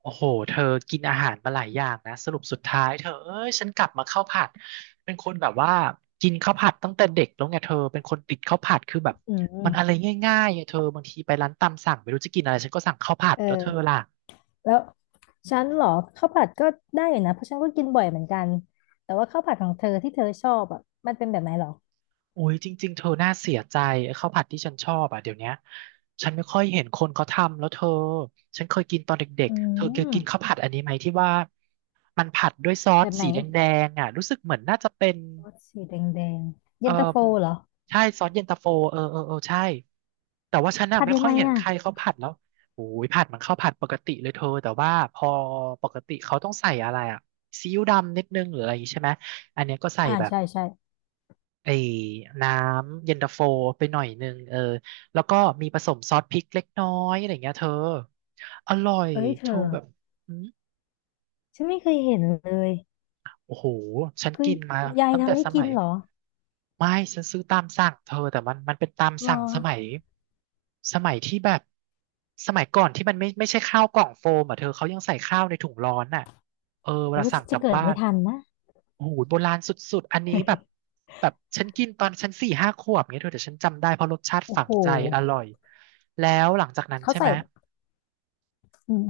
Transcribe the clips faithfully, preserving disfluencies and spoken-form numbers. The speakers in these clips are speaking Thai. โอ้โหเธอกินอาหารมาหลายอย่างนะสรุปสุดท้ายเธอเอ้ยฉันกลับมาข้าวผัดเป็นคนแบบว่ากินข้าวผัดตั้งแต่เด็กแล้วไงเธอเป็นคนติดข้าวผัดคือแบบอืมันอะไรมง่ายๆอะเธอบางทีไปร้านตามสั่งไม่รู้จะกินอะไรฉันก็สั่งข้าวผัดแล้วเธอเออล่ะแล้วฉันเหรอข้าวผัดก็ได้อยู่นะเพราะฉันก็กินบ่อยเหมือนกันแต่ว่าข้าวผัดของเธอที่เธอชอบอ่ะมันเป็นแบบไหนเหรอโอ้ยจริงๆเธอน่าเสียใจไอ้ข้าวผัดที่ฉันชอบอ่ะเดี๋ยวเนี้ยฉันไม่ค่อยเห็นคนเขาทำแล้วเธอฉันเคยกินตอนเด็กอืๆเธอเคยมกินข้าวผัดอันนี้ไหมที่ว่ามันผัดด้วยซอแบสบไหนสีแดงๆอ่ะรู้สึกเหมือนน่าจะเป็น รสสีแดงแดงเอเย็อนตาโฟเหรอใช่ซอสเย็นตาโฟเออเออเออใช่แต่ว่าฉันน่ะผัดไม่ยังค่อยไงเห็นใคอ่ะรเขาผัดแล้วโอ้ยผัดมันเข้าวผัดปกติเลยเธอแต่ว่าพอปกติเขาต้องใส่อะไรอ่ะซีอิ๊วดำนิดนึงหรืออะไรอย่างงี้ใช่ไหมอันเนี้ยก็ใส่อ่าแบบใช่ใช่ไอ้น้ำเย็นตาโฟไปหน่อยนึงเออแล้วก็มีผสมซอสพริกเล็กน้อยอะไรอย่างเงี้ยเธออร่อยเอ้ยเธเธออแบบฉันไม่เคยเห็นเลยโอ้โหฉันคือกินมายายตั้งแต่ทำให้สกิมันย เหรอไม่ฉันซื้อตามสั่งเธอแต่มันมันเป็นตามรอสั่งสมัยสมัยที่แบบสมัยก่อนที่มันไม่ไม่ใช่ข้าวกล่องโฟมอ่ะเธอเขายังใส่ข้าวในถุงร้อนอ่ะเออเวหรือลาว่าสั่ฉังนกจะลับเกิดบ้าไม่นทันนะ โอ้โหโบราณสุดๆอันนี้แบบ แบบฉันกินตอนฉันสี่ห้าขวบเงี้ยเธอแต่ฉันจำได้เพราะรสชาติโอ้ฝังโหใจอร่อยแล้วหลังจากนั้นเขาใช่ไหใส่มอืม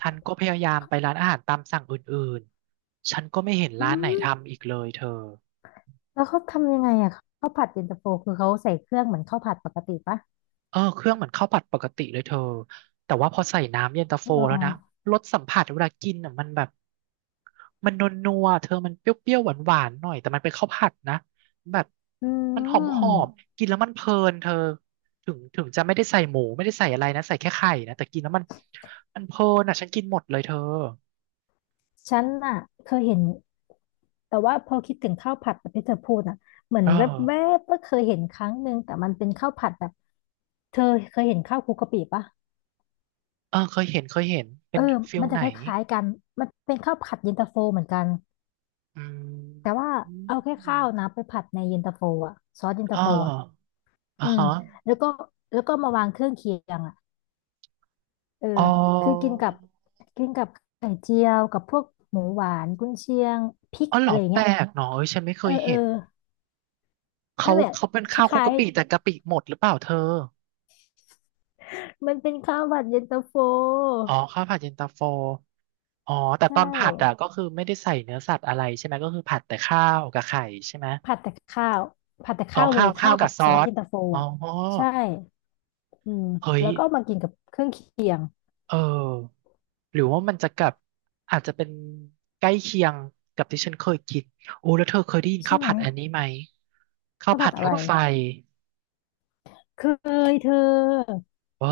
ฉันก็พยายามไปร้านอาหารตามสั่งอื่นๆฉันก็ไม่เห็นอืร้านไหนมทำอีกเลยเธอ แล้วเขาทำยังไงอ่ะข้าวผัดเย็นตาโฟคือเขาใส่เครื่องเหมือนข้าวผัดปกติปะ เออเครื่องเหมือนข้าวผัดปกติเลยเธอแต่ว่าพอใส่น้ำเย็นตาโฟหรอแล้วนะรสสัมผัสเวลากินอ่ะมันแบบมันนัวๆเธอมันเปรี้ยวๆหวานๆหน่อยแต่มันเป็นข้าวผัดนะแบบอืมันหอมมๆกินแล้วมันเพลินเธอถึงถึงจะไม่ได้ใส่หมูไม่ได้ใส่อะไรนะใส่แค่ไข่นะแต่กินแล้วมันมันเพลินอ่ะฉันกินหมดเลยเธอฉันน่ะเคยเห็น แต่ว่าพอคิดถึงข้าวผัดแบบที่เธอพูดน่ะเหมือนเออแวบๆก็เคยเห็นครั้งหนึ่งแต่มันเป็นข้าวผัดแบบเธอเคยเห็นข้าวคลุกกะปิปะเออเคยเห็นเคยเห็นเป็เอนอฟิลมันจะไหนคล้ายๆกันมันเป็นข้าวผัดเย็นตาโฟเหมือนกันอืมแต่ว่าเอาแค่ข้าวนะไปผัดในเย็นตาโฟอะซอสเย็นตาอ่าโฟอะอ่าอืมฮะแล้วก็แล้วก็มาวางเครื่องเคียงอะเอออ๋อ คือกินกับกินกับไข่เจียวกับพวกหมูหวานกุนเชียงพริกอ๋อเหรอะอไรอย่างแปเงี้ลย กเนาะเอ้ยฉันไม่เคเออยเอเห็อนเขานั่นแหละเขาเป็นคข้าวคลุกล้ายกะปิแต่กะปิหมดหรือเปล่าเธอๆมันเป็นข้าวผัดเย็นตาโฟอ๋อข้าวผัดเย็นตาโฟอ๋อแต่ตใช่ อนผัดอ่ะก็คือไม่ได้ใส่เนื้อสัตว์อะไรใช่ไหมก็คือผัดแต่ข้าวกับไข่ใช่ไหมผัดแต่ข้าว ผัดแต่อ๋อข้าวเลข้ายวข้าข้าววกักับบซซออสสเย็นตาโฟอ๋ออ่ะใช่อืมเฮ้ยแล้วก็เอามากินกับเครื่องเคียงเออหรือว่ามันจะกับอาจจะเป็นใกล้เคียงกับที่ฉันเคยกินโอ้แล้วเธอเคยได้ยินใช่ข้าวไหมผัดอันนี้ไหมข้าวข้าวผัผัดดอะรไรถไฟเคยเธอเออ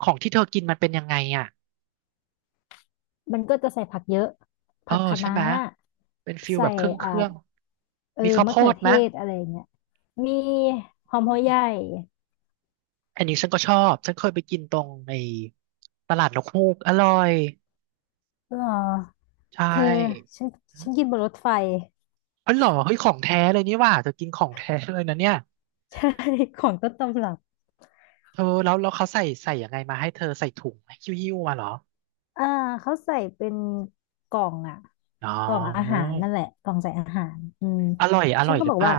ของที่เธอกินมันเป็นยังไงอ่ะ มันก็จะใส่ผักเยอะเออผักคะใช่น้าไหมเป็นฟิลแบใส่บเครื่องเคอ่ารื่องเออมีข้าวโพมะเขือดเทไหมศอะไรอย่างเงี้ยมีหอมอืหัวใหญ่มอันนี้ฉันก็ชอบฉันเคยไปกินตรงในตลาดนกฮูกอร่อยหรอใชเธอ่ฉันอืฉัมนกินบนรถไฟ เอ๋อเหรอเฮ้ยของแท้เลยนี่หว่าเธอกินของแท้เลยนะเนี่ยใช่ ของต้นตำรับเธอแล้วแล้วเขาใส่ใส่ยังไงมาให้เธอใส่ถุงหิ้วหิ้วมาเหรออ่าเขาใส่เป็นกล่องอ่ะอ๋อกล่องอาหารนั่นแหละกล่องใส่อาหารอืมอร่อยอฉัร่นอยก็หรืบออกเปว่าล่า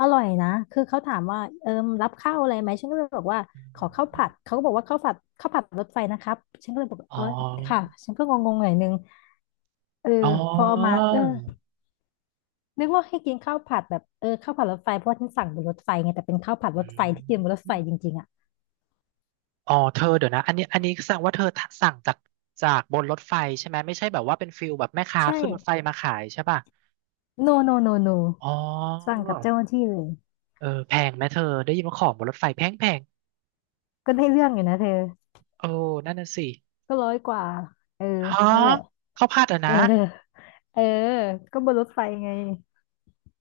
อร่อยนะคือเขาถามว่าเอิมรับข้าวอะไรไหมฉันก็เลยบอกว่าขอข้าวผัดเขาก็บอกว่าข้าวผัดข้าวผัดรถไฟนะครับฉันก็เลยบอกอ๋อเออค่ะฉันก็งงๆหน่อยนึงเออ๋ออพอเอามาเออนึกว่าให้กินข้าวผัดแบบเออข้าวผัดรถไฟเพราะว่าฉันสั่งบนรถไฟไงแต่เป็นข้าวผัดรอืถไฟที่กินบนรถไฟจม ริงๆอ่ะอ๋อเธอเดี๋ยวนะอันนี้อันนี้แสดงว่าเธอสั่งจากจากบนรถไฟใช่ไหมไม่ใช่แบบว่าเป็นฟิลแบบแม่ค้าใช่ขึ้นรถไฟมาขายใช่ป่ะโนโนโนโนอ๋สั่งอกับเจ้าหน้าที่เลย เออแพงไหมเธอได้ยินว่าของบนรถไฟแพงแพงก็ได้เรื่องอยู่นะเธอโอ้นั่นน่ะสิก็ร้อยกว่าเออฮะนั่นแหละ ข้าวผัดอ่ะเอนะอเออก็บนรถไฟไง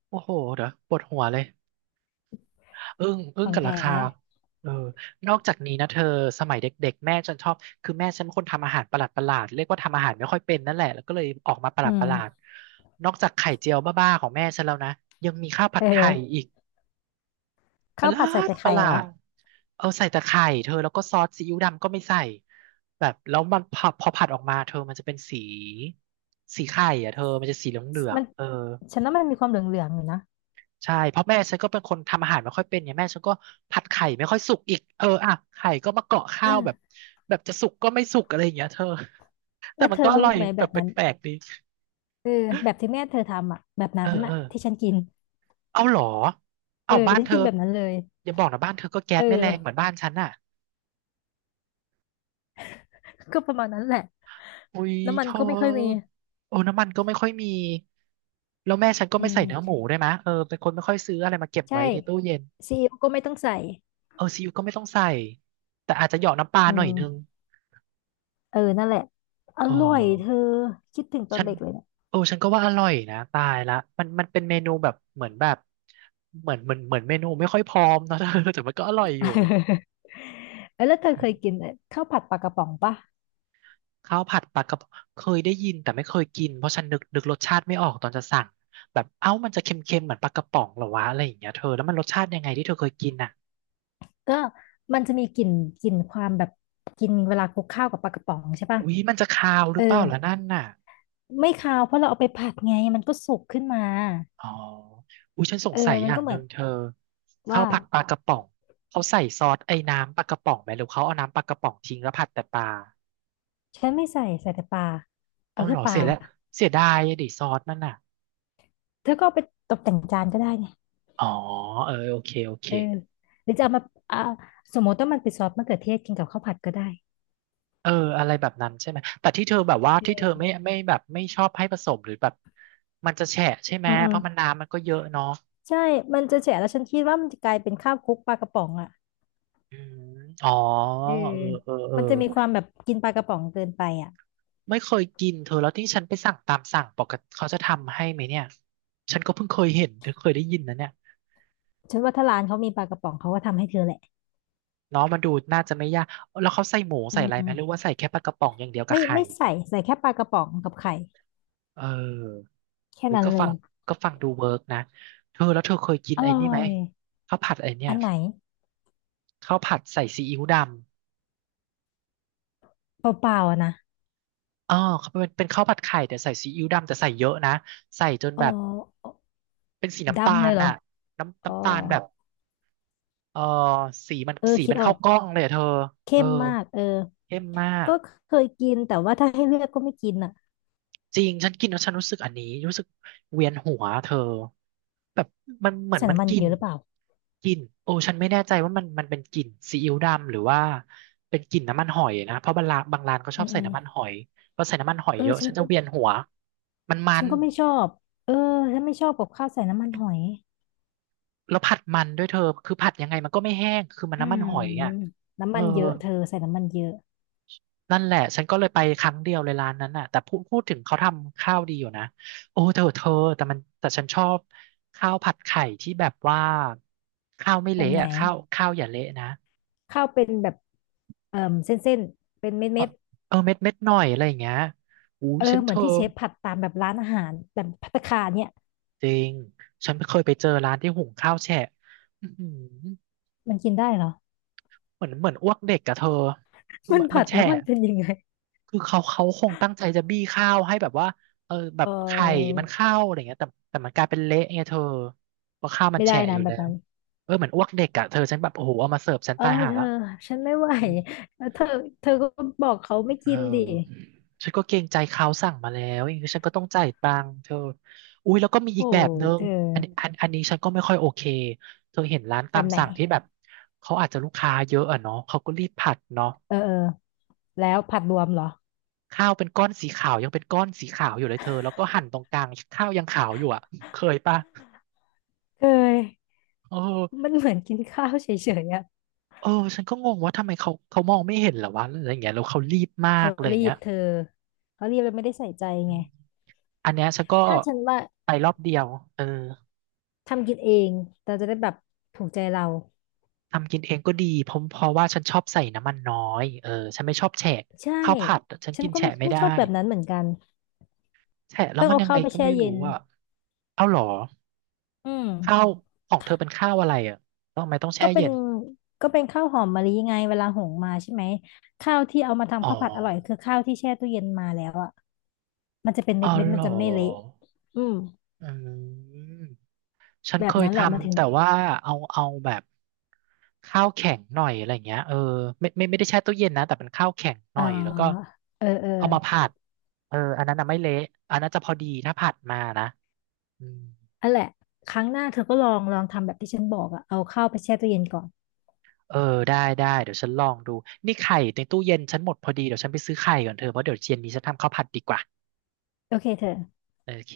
โอ้โหเดี๋ยวปวดหัวเลย อึ้งอึ้ขงองกับราแท้คาเออนอกจากนี้นะเธอสมัยเด็กๆแม่ฉันชอบคือแม่ฉันเป็นคนทำอาหารประหลาดๆเรียกว่าทำอาหารไม่ค่อยเป็นนั่นแหละแล้วก็เลยออกมาประหลอืาดมๆนอกจากไข่เจียวบ้าๆของแม่ฉันแล้วนะยังมีข้าวผัเอดไข่ออีกปข้าระวหลาผัดใส่ดแต่ปไข่ระหลาเหรอ ดเอาใส่แต่ไข่เธอแล้วก็ซอสซีอิ๊วดำก็ไม่ใส่แบบแล้วมันพอพอผัดออกมาเธอมันจะเป็นสีสีไข่อ่ะเธอมันจะสีเหลือมังน ๆเออ ฉันว่ามันมีความเหลืองๆอยู่นะใช่เพราะแม่ฉันก็เป็นคนทำอาหารไม่ค่อยเป็นเนี่ยแม่ฉันก็ผัดไข่ไม่ค่อยสุกอีกเอออ่ะไข่ก็มาเกาะเอข้าวแบบอแบบจะสุกก็ไม่สุกอะไรอย่างเงี้ยเธอแต่แล้วมันเธก็ออรู้ร่อยไหมแบแบบบแปนั้นลกๆดีเออแบบที่แม่เธอทำอ่ะแบบเอนั้อนเออ่ะอที่ฉันกินเอาเหรอเอเอาอบ้านฉันเธอกินแบบนั้นเลย อย่าบอกนะบ้านเธอก็แก๊เอสไม่แรงเหมือนอ บ้านฉันอ่ะก็ประมาณนั้นแหละอุ้ยน้ำมัเธนก็ไม่ค่อยมีอโอ้น้ำมันก็ไม่ค่อยมีแล้วแม่ฉันก็อืไม่ใส่เนื้อหมูมได้วยมะเออเป็นคนไม่ค่อยซื้ออะไรมาเก็บใช่ไว้ในตู้เย็นซีอิ๊วก็ไม่ต้องใส่เออซีอิ๊วก็ไม่ต้องใส่แต่อาจจะเหยาะน้ำปลาอืหน่อยนึงมเออนั่นแหละอเออ ร่อยเธอคิดถึงตอฉันนเด็กเลย โอ้ฉันก็ว่าอร่อยนะตายละมันมันเป็นเมนูแบบเหมือนแบบเหมือนเหมือนเหมือนเมนูไม่ค่อยพร้อมเนอะ เธอแต่มันก็อร่อยอยู่ เอ้ยแล้วเธออืเคยกินมไอ้ข้าวผัดปลากระป๋องปะข้าวผัดปลากระพงเคยได้ยินแต่ไม่เคยกินเพราะฉันนึกนึกรสชาติไม่ออกตอนจะสั่งแบบเอ้ามันจะเค็มๆเหมือนปลากระป๋องเหรอวะอะไรอย่างเงี้ยเธอแล้วมันรสชาติยังไงที่เธอเคยกินอ่ะก็มันจะมีกลิ่นกลิ่นความแบบกินเวลาคลุกข้าวกับปลากระป๋องใช่ปะอุ๊ยมันจะคาวหเอรืออเปล่าล่ะนั่นน่ะไม่คาวเพราะเราเอาไปผัดไงมันก็สุกขึ้นมาอ๋ออุ๊ยฉันสงเออสัยมัอนย่าก็งเหหมืนึ่อนงเธอข้าว่าวผัดปลากระป๋องเขาใส่ซอสไอ้น้ำปลากระป๋องไหมหรือเขาเอาน้ำปลากระป๋องทิ้งแล้วผัดแต่ปลา ฉันไม่ใส่ใส่แต่ปลาเอาเอาเหรแค่อปเสีลายแล้วเสียดายอะดิซอสมันอ่ะเธอก็เอาไปตกแต่งจานก็ได้ไงอ๋อเออโอเคโอเคเออหรือจะเอามาอ่าสมมติว่ามันเป็นซอสมะเขือเทศกินกับข้าวผัดก็ได้เอออะไรแบบนั้นใช่ไหมแต่ที่เธอแบบว่าที่เธอเออไม่ไม่แบบไม่ชอบให้ผสมหรือแบบมันจะแฉะใช่ไหมอืมอืเพมราะมันน้ำมันก็เยอะเนาะใช่มันจะแฉะแล้วฉันคิดว่ามันจะกลายเป็นข้าวคลุกปลากระป๋องอ่ะ อืมอ๋อเออเออเออเออมันจะมีความแบบกินปลากระป๋องเกินไปอ่ะไม่เคยกินเธอแล้วที่ฉันไปสั่งตามสั่งปกติเขาจะทำให้ไหมเนี่ยฉันก็เพิ่งเคยเห็นเธอเคยได้ยินนะเนี่ยฉันว่าถ้าร้านเขามีปลากระป๋องเขาก็ทำให้เธอแหละเนาะมันดูน่าจะไม่ยากแล้วเขาใส่หมูอืใส่อะไรไหมมหรือว่าใส่แค่ปลากระป๋องอย่างเดียวกับไม่ไข่ไม่ใส่ใส่แค่ปลากระป๋องกับไข่เออ แค่เฮ้ยนั้นก็เลฟัยงก็ฟังดูเวิร์กนะเธอแล้วเธอเคยกินอไอ้ร่นี่อไหมยข้าวผัดไอ้เนี่ยอันไหนข้าวผัดใส่ซีอิ๊วดำเปล่าๆอะนะอ๋อเขาเป็นเป็นข้าวผัดไข่แต่ใส่ซีอิ๊วดำแต่ใส่เยอะนะใส่จนอ๋แบบอเป็นสีน้ำตาดำเลลยเหรอน่ะน้ำอ๋อน้ำตาลแบบเออสีมันเออสีคิมัดนออเข้ากกล้องเลยอะเธอเอเข้อมมากเออเข้มมาก ก็เคยกินแต่ว่าถ้าให้เลือกก็ไม่กินอ่ะจริงฉันกินแล้วฉันรู้สึกอันนี้รู้สึกเวียนหัวเธอแบบมันเหมือนใส่มันน้ำมันกลิ่เยนอะหรือเปล่ากลิ่นโอ้ฉันไม่แน่ใจว่ามันมันเป็นกลิ่นซีอิ๊วดำหรือว่าเป็นกลิ่นน้ำมันหอยนะเพราะบางร้านบางร้านเขาชอือบมใส่อืมน้ำมันหอยพอใส่น้ำมันหอยเอเยออะฉันฉันจะเวียนหัวมันมัฉันนก็ไม่ชอบเออฉันไม่ชอบกับข้าวใส่น้ำมันหอยแล้วผัดมันด้วยเธอคือผัดยังไงมันก็ไม่แห้งคือมันอืน้ำมันมหอยอ่ะเอน้ำอ มันเยอะเธอใส่น้ำมันเยอะ นั่นแหละฉันก็เลยไปครั้งเดียวเลยร้านนั้นน่ะแต่พูดพูดถึงเขาทำข้าวดีอยู่นะโอ้เธอเธอแต่มันแต่ฉันชอบข้าวผัดไข่ที่แบบว่าข้าวไม่แบบเละไหนอ่ะข้าวข้าวอย่าเละนะข้าวเป็นแบบเอ่อเส้นๆเป็นเออเม็ดเเออเม็ดเม็ดหน่อยอะไรอย่างเงี้ยอุ้ยเออฉันเหเธมือนอที่เชฟผัดตามแบบร้านอาหารแบบภัตตาคารเนี่ยจริงฉันเคยไปเจอร้านที่หุงข้าวแฉะอื้อหือมันกินได้เหรอ เหมือนเหมือนอ้วกเด็กกับเธอคื อมันมันมัผันดแฉะ แล้วมันเป็นยังไงคือเขาเขาคงตั้งใจจะบี้ข้าวให้แบบว่าเออแบเอบไข่อมันเข้าอะไรเงี้ยแต่แต่มันกลายเป็นเละไงเธอเพราะข้าวมันไม่แฉะได้อนะยู่แบแล้บวนั้นเออเหมือนอ้วกเด็กอ่ะเธอฉันแบบโอ้โหเอามาเสิร์ฟฉันเออตายห่าเธอแล้วฉันไม่ไหวแล้วเธอเธอก็บอกเขาไม่เอกินดิอฉันก็เกรงใจเขาสั่งมาแล้วอย่างนี้ฉันก็ต้องจ่ายตังค์เธออุ้ยแล้วก็มีอีโอ้กแบบยนึงเธอันนี้ออันอันนี้ฉันก็ไม่ค่อยโอเคเธอเห็นร้านตาแบมบไหนสั่งที่แบบเขาอาจจะลูกค้าเยอะอะเนาะเขาก็รีบผัดเนาะ เออเออแล้วผัดรวมเหรอข้าวเป็นก้อนสีขาวยังเป็นก้อนสีขาวอยู่เลยเธอแล้วก็หั่นตรงกลางข้าวยังขาวอยู่อ่ะเคยปะเคยเออมันเหมือนกินข้าวเฉยๆอะเออฉันก็งงว่าทำไมเขาเขามองไม่เห็นเหรอวะอะไรอย่างเงี้ยแล้วเขารีบมากเขาอะไรอย่ารีงเงี้บยเธอเขารีบแล้วไม่ได้ใส่ใจอืไงมอันเนี้ยฉันก็ถ้าฉันว่า ไปรอบเดียวเออทำกินเองเราจะได้แบบถูกใจเราทำกินเองก็ดีเพราะเพราะว่าฉันชอบใส่น้ำมันน้อยเออฉันไม่ชอบแฉะใช่ข้าวผัดฉันฉันกินก็แฉะไม่ไม่ไม่ได้ชอบแบบนั้นเหมือนกันแฉะแล้วเพิ่งมันเอายังข้าไงวไปก็แช่ไม่เย็รู้นอ่ะเอาเหรออืมข้าวของเธอเป็นข้าวอะไรอ่ะแล้วทำไมต้องแช่ก็เป็เย็นนก็เป็นข้าวหอมมะลิไงเวลาหุงมาใช่ไหมข้าวที่เอามาอ๋อทำข้าวผัดอร่อยคือข้าวที่แช่ตู้เย็นมาแล้วอ่ะมันจะเป็นอ๋เม็อดเม็ดเหรมันอ จะไม่เละอืมอืมฉันแบเคบยนั้นทแหละมันถึำงแต่ว่าเอาเอาแบบข้าวแข็งหน่อยอะไรเงี้ยเออไม่ไม่ไม่ได้แช่ตู้เย็นนะแต่เป็นข้าวแข็งหเอ่น่ออยแล้วก็เออเออเอามาผัดเอออันนั้นน่ะไม่เละอันนั้นจะพอดีถ้าผัดมานะอืมอันแหละครั้งหน้าเธอก็ลองลองทำแบบที่ฉันบอกอ่ะเอาข้าวไปแช่ตู้เย็นก่อนเออได้ได้เดี๋ยวฉันลองดูนี่ไข่ในตู้เย็นฉันหมดพอดีเดี๋ยวฉันไปซื้อไข่ก่อนเธอเพราะเดี๋ยวเย็นนี้ฉันทำข้าวผัดดีกว่าโอเคเธอโอเค